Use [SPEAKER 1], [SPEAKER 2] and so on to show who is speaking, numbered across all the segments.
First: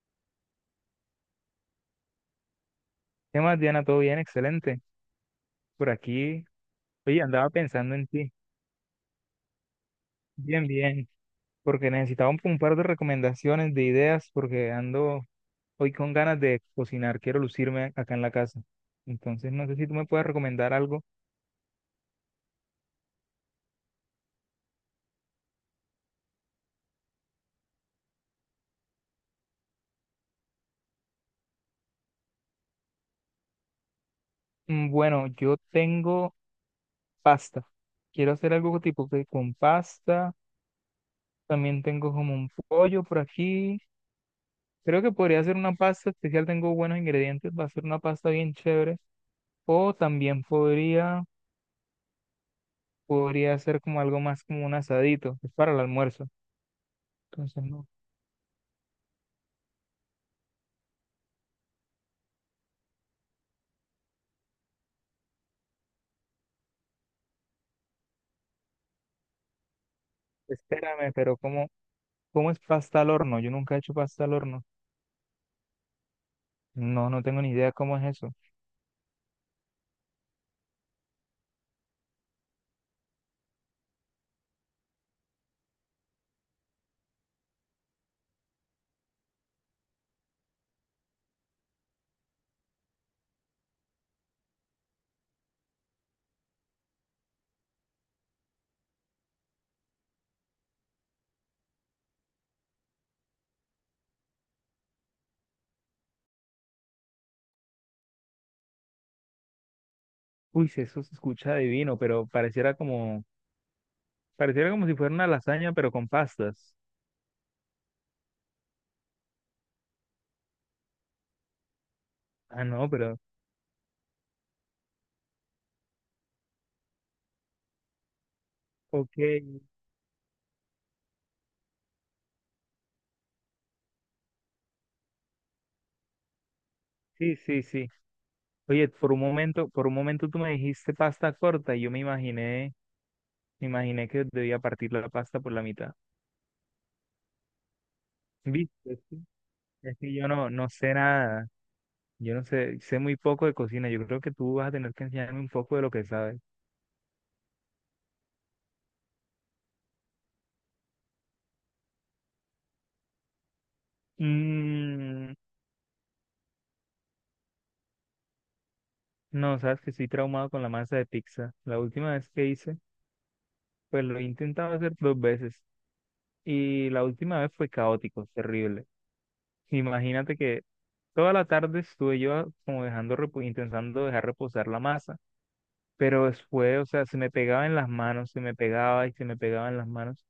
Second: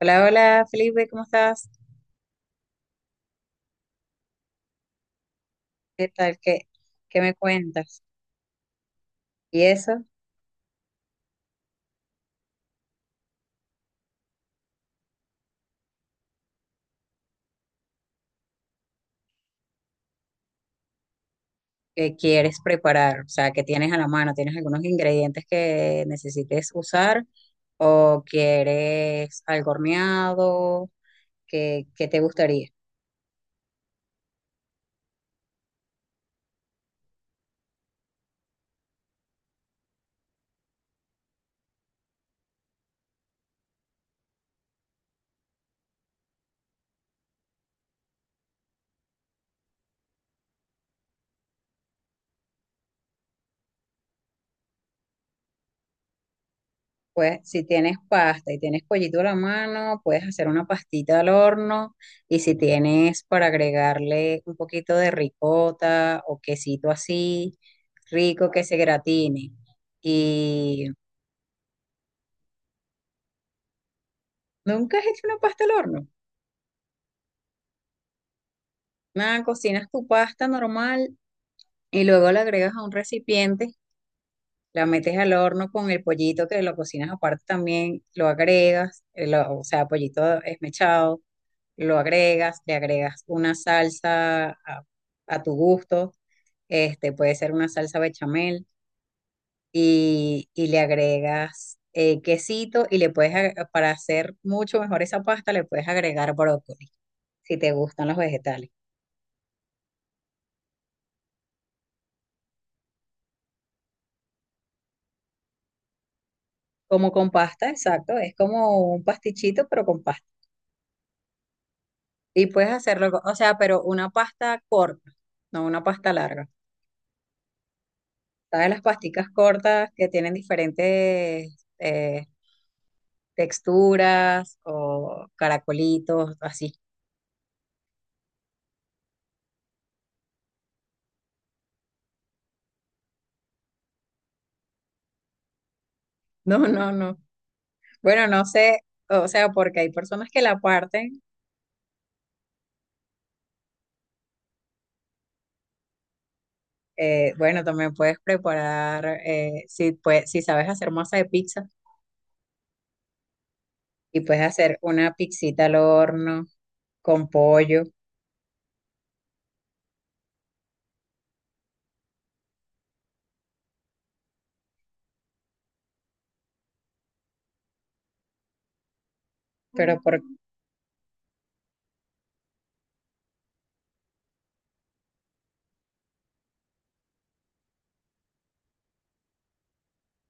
[SPEAKER 1] Hola, hola Felipe, ¿cómo estás?
[SPEAKER 2] ¿Qué más, Diana? ¿Todo bien? Excelente. Por
[SPEAKER 1] ¿Qué tal?
[SPEAKER 2] aquí,
[SPEAKER 1] ¿Qué
[SPEAKER 2] oye,
[SPEAKER 1] me
[SPEAKER 2] andaba pensando
[SPEAKER 1] cuentas?
[SPEAKER 2] en ti.
[SPEAKER 1] ¿Y eso
[SPEAKER 2] Bien, bien. Porque necesitaba un par de recomendaciones, de ideas, porque ando hoy con ganas de cocinar. Quiero lucirme acá en la casa. Entonces, no sé si tú me puedes recomendar algo.
[SPEAKER 1] qué quieres preparar? O sea, ¿que tienes a la mano? ¿Tienes algunos ingredientes que necesites usar? ¿O quieres algo horneado? ¿Qué te gustaría?
[SPEAKER 2] Bueno, yo tengo pasta. Quiero hacer algo tipo que con pasta. También tengo como un pollo por aquí. Creo que podría hacer una pasta especial. Tengo buenos ingredientes. Va a ser una pasta bien chévere. O también podría... podría ser como algo más como un asadito, es para el almuerzo.
[SPEAKER 1] Pues si
[SPEAKER 2] Entonces, no,
[SPEAKER 1] tienes pasta y tienes pollito a la mano, puedes hacer una pastita al horno. Y si tienes para agregarle un poquito de ricota o quesito así, rico que se gratine. Y
[SPEAKER 2] espérame, pero ¿cómo es pasta al horno? Yo nunca he hecho pasta al horno.
[SPEAKER 1] ¿Nunca has hecho una pasta al horno?
[SPEAKER 2] No, no tengo ni idea cómo es eso.
[SPEAKER 1] Nada, cocinas tu pasta normal y luego la agregas a un recipiente, la metes al horno con el pollito que lo cocinas aparte también, lo agregas, o sea, pollito esmechado, lo agregas, le agregas una salsa a tu gusto, este puede ser una salsa bechamel y le agregas quesito y para hacer mucho mejor esa pasta, le puedes agregar brócoli, si te gustan los vegetales.
[SPEAKER 2] Uy, sí, eso se escucha divino, pareciera como si fuera una lasaña, pero con pastas.
[SPEAKER 1] Como con pasta, exacto. Es como un pastichito, pero con pasta. Y
[SPEAKER 2] Ah,
[SPEAKER 1] puedes
[SPEAKER 2] no,
[SPEAKER 1] hacerlo,
[SPEAKER 2] pero,
[SPEAKER 1] o sea, pero una pasta corta, no una pasta larga. ¿Sabes las pasticas
[SPEAKER 2] ok,
[SPEAKER 1] cortas que tienen diferentes texturas o caracolitos, así?
[SPEAKER 2] sí, sí, sí. Oye, por un momento tú me dijiste pasta corta y me imaginé que debía partir la pasta por la mitad.
[SPEAKER 1] No, no, no. Bueno, no
[SPEAKER 2] ¿Viste?
[SPEAKER 1] sé,
[SPEAKER 2] Es que
[SPEAKER 1] o sea, porque hay
[SPEAKER 2] es que yo
[SPEAKER 1] personas que
[SPEAKER 2] no,
[SPEAKER 1] la
[SPEAKER 2] no sé
[SPEAKER 1] parten.
[SPEAKER 2] nada. Yo no sé, sé muy poco de cocina. Yo creo que tú vas a tener que enseñarme un poco de lo que sabes.
[SPEAKER 1] Bueno, también puedes preparar, si, pues, si sabes hacer masa de pizza, y puedes hacer una
[SPEAKER 2] Mm,
[SPEAKER 1] pizzita al horno con pollo.
[SPEAKER 2] no, sabes que estoy traumado con la masa de pizza. La última vez que hice, pues lo he intentado hacer dos veces. Y la última vez fue caótico, terrible.
[SPEAKER 1] pero por,
[SPEAKER 2] Imagínate que toda la tarde estuve yo como intentando dejar reposar la masa. Pero después, o sea, se me pegaba en las manos, se me pegaba y se me pegaba en las manos.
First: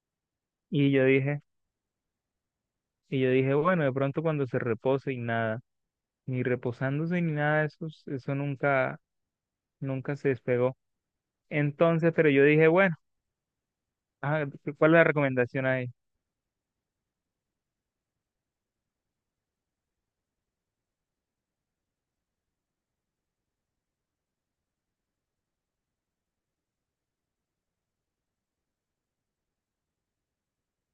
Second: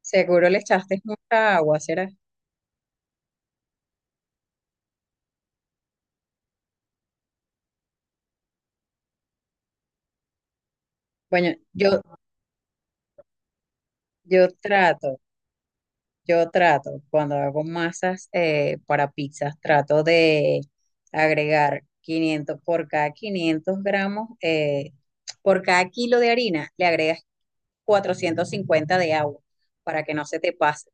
[SPEAKER 1] Seguro le
[SPEAKER 2] Y
[SPEAKER 1] echaste
[SPEAKER 2] yo dije,
[SPEAKER 1] mucha agua, ¿será?
[SPEAKER 2] y yo dije, bueno, de pronto cuando se repose y nada. Ni reposándose ni nada de eso, nunca se despegó.
[SPEAKER 1] Bueno,
[SPEAKER 2] Entonces, pero yo dije, bueno, ah,
[SPEAKER 1] yo
[SPEAKER 2] ¿cuál es la
[SPEAKER 1] trato,
[SPEAKER 2] recomendación ahí?
[SPEAKER 1] yo trato, cuando hago masas para pizzas, trato de agregar 500 por cada 500 gramos, por cada kilo de harina, le agregas 450 de agua para que no se te pase.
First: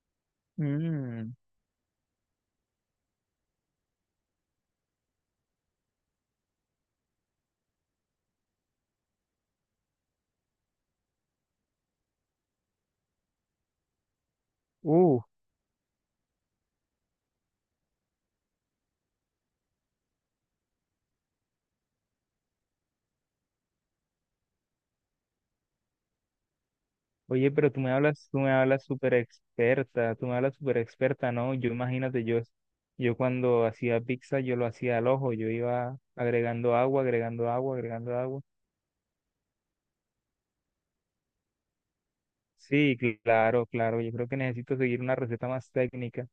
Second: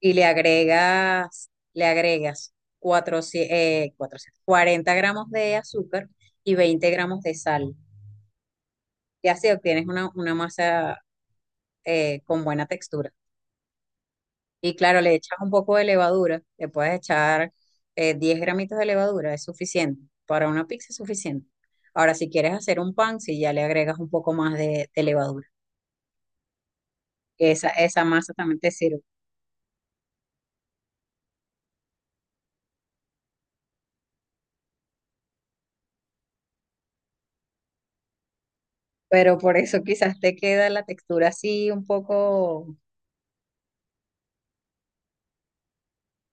[SPEAKER 1] Y le
[SPEAKER 2] Mm,
[SPEAKER 1] agregas, le agregas 400 400, 40 gramos de azúcar y 20 gramos de sal. Y así obtienes una masa con buena textura. Y claro, le
[SPEAKER 2] uh,
[SPEAKER 1] echas un poco de levadura, le puedes echar 10 gramitos de levadura, es suficiente. Para una pizza es suficiente. Ahora, si quieres hacer un pan, si ya le agregas un poco más de levadura,
[SPEAKER 2] oye,
[SPEAKER 1] esa,
[SPEAKER 2] pero
[SPEAKER 1] esa masa
[SPEAKER 2] tú me
[SPEAKER 1] también te
[SPEAKER 2] hablas
[SPEAKER 1] sirve.
[SPEAKER 2] súper experta, tú me hablas súper experta, ¿no? Yo cuando hacía pizza, yo lo hacía al ojo, yo iba agregando agua, agregando agua, agregando agua.
[SPEAKER 1] Pero por eso quizás te queda la textura así un poco.
[SPEAKER 2] Sí, claro, claro, yo creo que necesito seguir una receta más técnica.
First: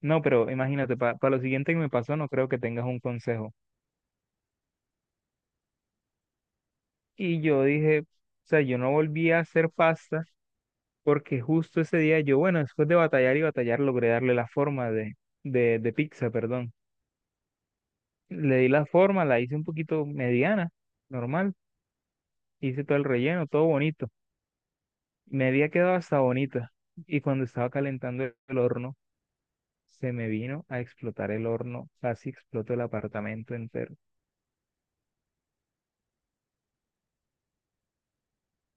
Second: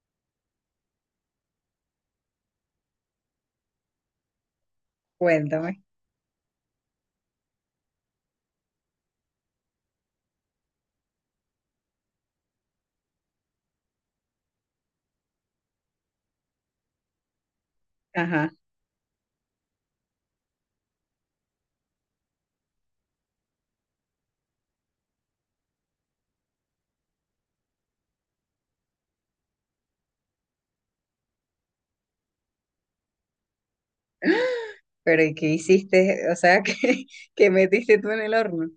[SPEAKER 2] No, pero imagínate, para lo siguiente que me pasó, no creo que tengas un consejo.
[SPEAKER 1] Cuéntame.
[SPEAKER 2] O sea, yo no volví a hacer pasta porque justo ese día yo, bueno, después de batallar y batallar, logré darle la forma de pizza, perdón.
[SPEAKER 1] Ajá,
[SPEAKER 2] Le di la forma, la hice un poquito mediana, normal. Hice todo el relleno, todo bonito. Me había quedado hasta bonita. Y cuando estaba calentando el horno, se me vino a explotar el horno. Casi explotó el apartamento entero.
[SPEAKER 1] pero ¿y qué hiciste? O sea, ¿qué metiste tú en el horno?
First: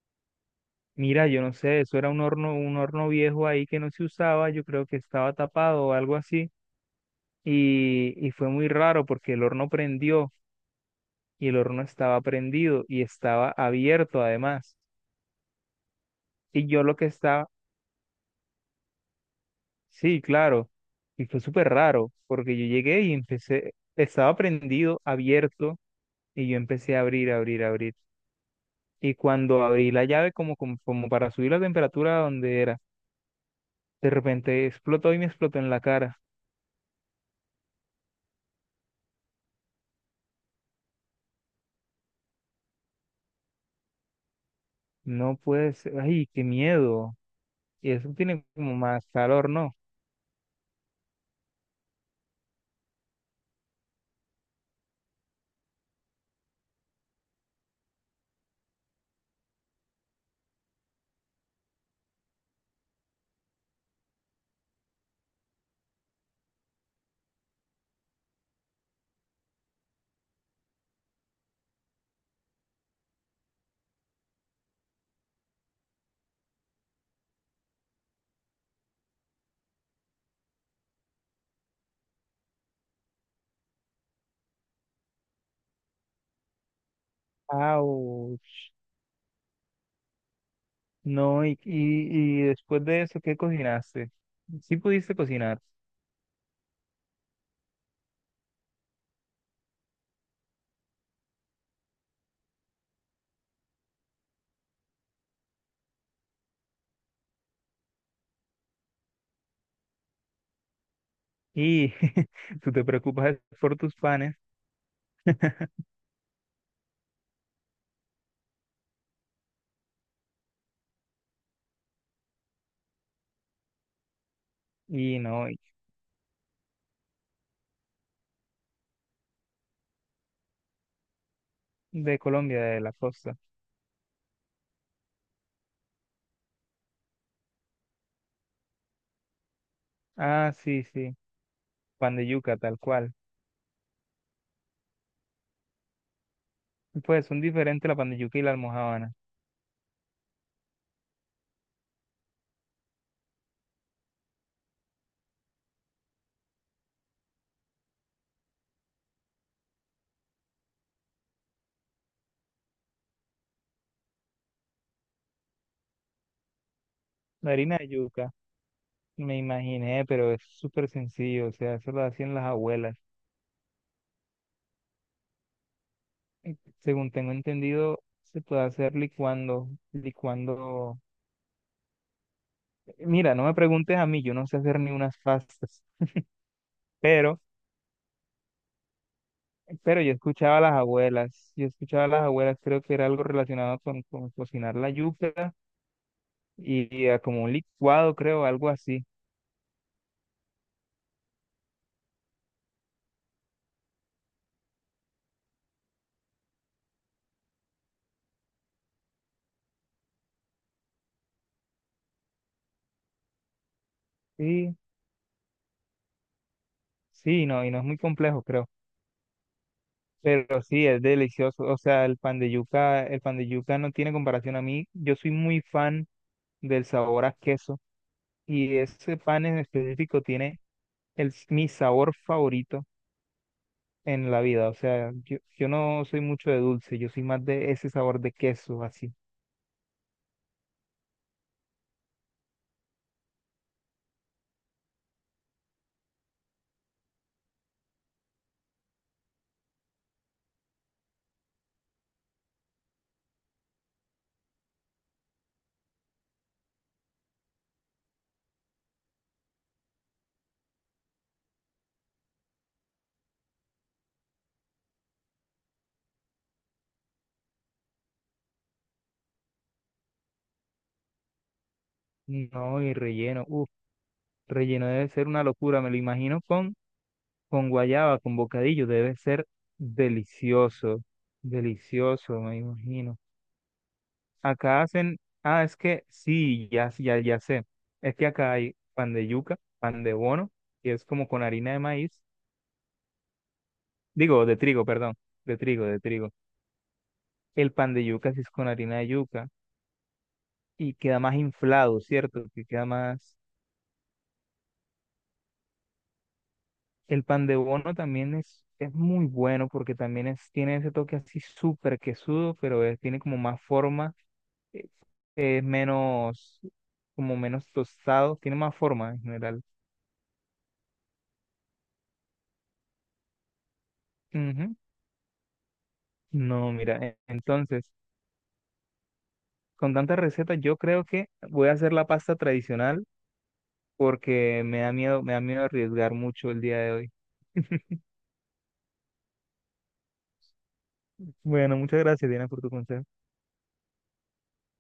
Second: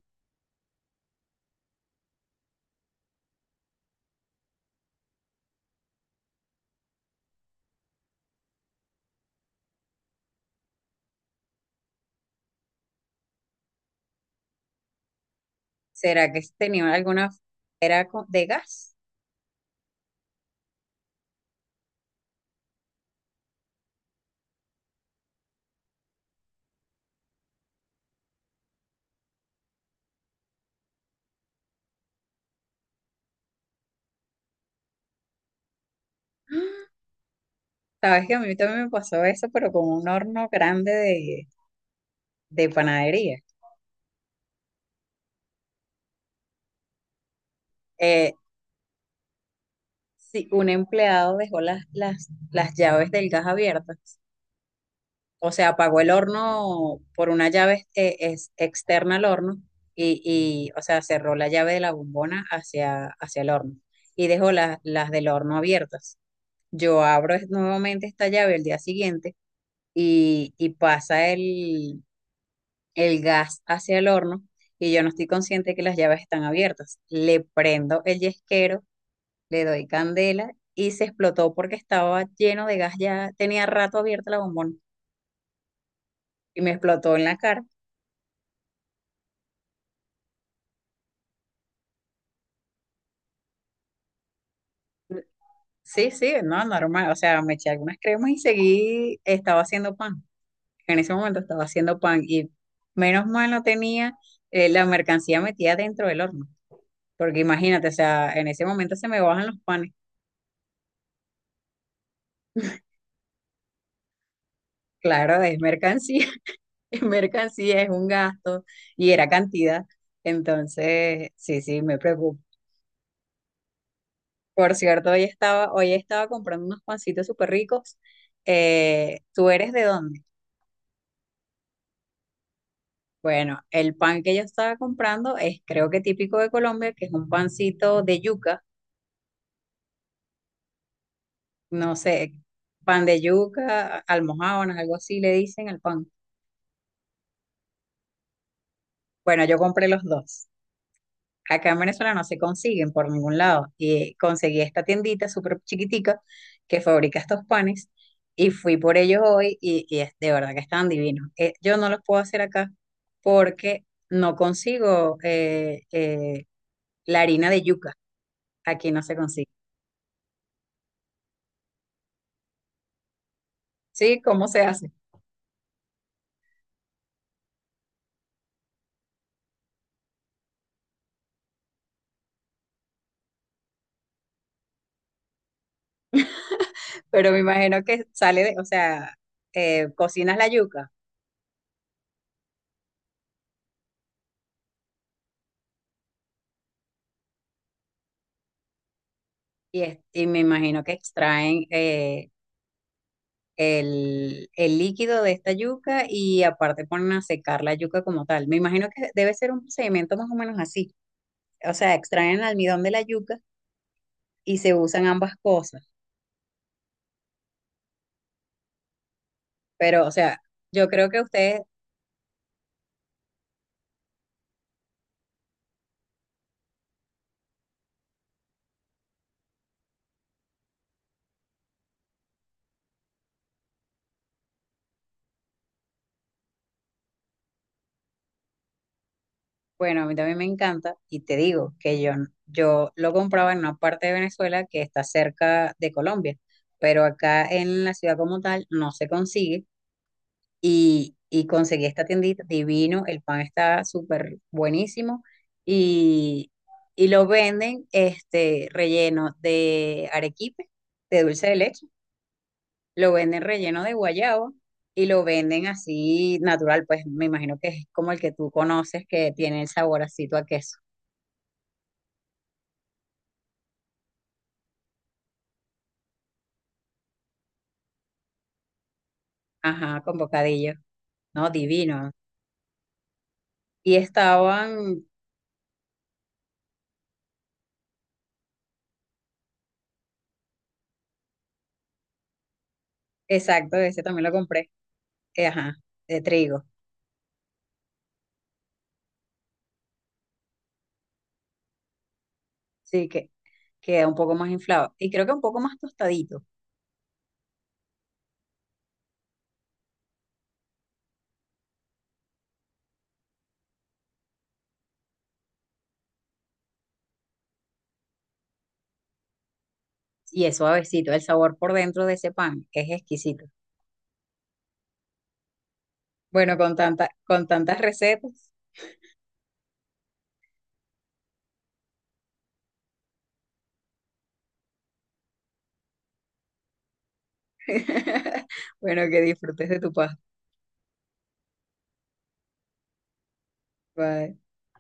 [SPEAKER 2] Mira, yo no sé, eso era un horno viejo ahí que no se usaba. Yo creo que estaba tapado o algo así y fue muy raro porque el horno prendió y el horno estaba prendido y estaba abierto además.
[SPEAKER 1] ¿Será que
[SPEAKER 2] Y yo
[SPEAKER 1] tenía
[SPEAKER 2] lo que
[SPEAKER 1] alguna,
[SPEAKER 2] estaba,
[SPEAKER 1] era de gas?
[SPEAKER 2] sí, claro, y fue súper raro porque yo llegué y empecé, estaba prendido, abierto y yo empecé a abrir. Y cuando abrí la llave como para subir la temperatura a donde era, de repente explotó y me explotó en la cara.
[SPEAKER 1] Sabes que a mí también me pasó eso, pero con un horno grande de panadería.
[SPEAKER 2] No puede ser, ay, qué miedo. Y eso
[SPEAKER 1] Eh,
[SPEAKER 2] tiene como más calor, ¿no?
[SPEAKER 1] sí, un empleado dejó las llaves del gas abiertas, o sea, apagó el horno por una llave externa al horno y o sea, cerró la llave de la bombona hacia el horno y dejó las del horno abiertas. Yo abro nuevamente esta llave el día siguiente y pasa el gas hacia el horno y yo no estoy consciente que las llaves están abiertas. Le prendo el yesquero, le doy candela y se explotó porque estaba lleno de gas, ya tenía rato abierta la bombón y me explotó en la cara.
[SPEAKER 2] ¡Auch! No, y después de eso, ¿qué cocinaste? Sí pudiste cocinar.
[SPEAKER 1] Sí, sí, no, normal, o sea, me eché algunas cremas y seguí, estaba haciendo pan. En ese momento estaba haciendo pan y menos mal no tenía la mercancía metida dentro del horno, porque imagínate, o sea, en ese momento se me bajan los panes.
[SPEAKER 2] Y tú te preocupas por tus panes.
[SPEAKER 1] Claro, es mercancía. Mercancía, es un gasto y era cantidad. Entonces, sí, sí, me preocupo. Por cierto,
[SPEAKER 2] Y
[SPEAKER 1] hoy
[SPEAKER 2] no, y
[SPEAKER 1] estaba, hoy estaba comprando unos pancitos súper ricos. ¿Tú eres de dónde?
[SPEAKER 2] de Colombia, de la costa.
[SPEAKER 1] Bueno, el pan que yo estaba comprando es creo que típico de Colombia, que es un pancito de yuca,
[SPEAKER 2] Ah, sí, sí.
[SPEAKER 1] no
[SPEAKER 2] Pan de
[SPEAKER 1] sé,
[SPEAKER 2] yuca, tal
[SPEAKER 1] pan
[SPEAKER 2] cual.
[SPEAKER 1] de yuca, almojábanas, algo así le dicen al pan.
[SPEAKER 2] Pues son diferentes la pan de yuca y la almojábana.
[SPEAKER 1] Bueno, yo compré los dos. Acá en Venezuela no se consiguen por ningún lado. Y conseguí esta tiendita súper chiquitica que fabrica estos panes y fui por ellos hoy y de verdad que están divinos. Yo no los puedo hacer acá porque no consigo la harina
[SPEAKER 2] La
[SPEAKER 1] de
[SPEAKER 2] harina de
[SPEAKER 1] yuca.
[SPEAKER 2] yuca,
[SPEAKER 1] Aquí no se
[SPEAKER 2] me
[SPEAKER 1] consigue.
[SPEAKER 2] imaginé, pero es súper sencillo. O sea, eso lo hacían las abuelas.
[SPEAKER 1] Sí, ¿cómo se hace?
[SPEAKER 2] Y según tengo entendido, se puede hacer licuando, licuando. Mira, no me preguntes a mí, yo no sé hacer ni unas pastas.
[SPEAKER 1] Pero me
[SPEAKER 2] Pero
[SPEAKER 1] imagino que sale de, o sea,
[SPEAKER 2] Pero yo
[SPEAKER 1] cocinas la
[SPEAKER 2] escuchaba a las
[SPEAKER 1] yuca
[SPEAKER 2] abuelas, yo escuchaba a las abuelas, creo que era algo relacionado con cocinar la yuca y a como un licuado, creo, algo así.
[SPEAKER 1] y me imagino que extraen el líquido de esta yuca y aparte ponen a secar la yuca como tal. Me imagino que debe ser un procedimiento más o menos así. O sea, extraen el almidón de la yuca y se
[SPEAKER 2] Sí,
[SPEAKER 1] usan ambas cosas.
[SPEAKER 2] sí, no, y no es muy complejo, creo.
[SPEAKER 1] Pero, o sea,
[SPEAKER 2] Pero sí,
[SPEAKER 1] yo
[SPEAKER 2] es
[SPEAKER 1] creo que ustedes,
[SPEAKER 2] delicioso. O sea, el pan de yuca, el pan de yuca no tiene comparación a mí. Yo soy muy fan del sabor a queso y ese pan en específico tiene el, mi sabor favorito en la vida. O sea, yo no soy mucho de dulce, yo soy más de ese sabor de queso, así.
[SPEAKER 1] bueno, a mí también me encanta y te digo que yo lo compraba en una parte de Venezuela que está cerca de Colombia, pero acá en la ciudad como tal no se consigue. Y conseguí esta tiendita divino, el pan está súper buenísimo y, y lo venden este relleno de arequipe, de dulce de leche, lo venden relleno de guayaba y lo venden así natural, pues me imagino que es como el que tú conoces que tiene el saborcito a queso,
[SPEAKER 2] No, y relleno. Uf. Relleno debe ser una locura, me lo imagino con guayaba, con bocadillo, debe ser
[SPEAKER 1] ajá, con bocadillo,
[SPEAKER 2] delicioso,
[SPEAKER 1] no, divino.
[SPEAKER 2] delicioso, me imagino.
[SPEAKER 1] Y
[SPEAKER 2] Acá
[SPEAKER 1] estaban,
[SPEAKER 2] hacen, ah, es que sí, ya, ya, ya sé, es que acá hay pan de yuca, pan de bono, que es como con harina de maíz,
[SPEAKER 1] exacto, ese también lo
[SPEAKER 2] digo, de
[SPEAKER 1] compré,
[SPEAKER 2] trigo, perdón, de
[SPEAKER 1] ajá,
[SPEAKER 2] trigo, de
[SPEAKER 1] de
[SPEAKER 2] trigo.
[SPEAKER 1] trigo,
[SPEAKER 2] El pan de yuca sí es con harina de yuca y queda más inflado, ¿cierto? Que queda
[SPEAKER 1] sí, que
[SPEAKER 2] más
[SPEAKER 1] queda un poco más inflado y creo que un poco más tostadito.
[SPEAKER 2] el pan de bono también es muy bueno porque también es, tiene ese toque así súper quesudo, pero es- tiene como más forma, eh, es menos, como menos tostado, tiene más forma en general.
[SPEAKER 1] Y es suavecito. El sabor por dentro de ese pan es exquisito.
[SPEAKER 2] Ujú.
[SPEAKER 1] Bueno,
[SPEAKER 2] No,
[SPEAKER 1] con
[SPEAKER 2] mira,
[SPEAKER 1] tanta,
[SPEAKER 2] e-
[SPEAKER 1] con tantas
[SPEAKER 2] entonces,
[SPEAKER 1] recetas.
[SPEAKER 2] con tantas recetas yo creo que voy a hacer la pasta tradicional porque me da miedo arriesgar mucho el día de hoy.
[SPEAKER 1] Bueno, que disfrutes de tu pasta.
[SPEAKER 2] Bueno, muchas gracias, Diana, por tu consejo.
[SPEAKER 1] Bye.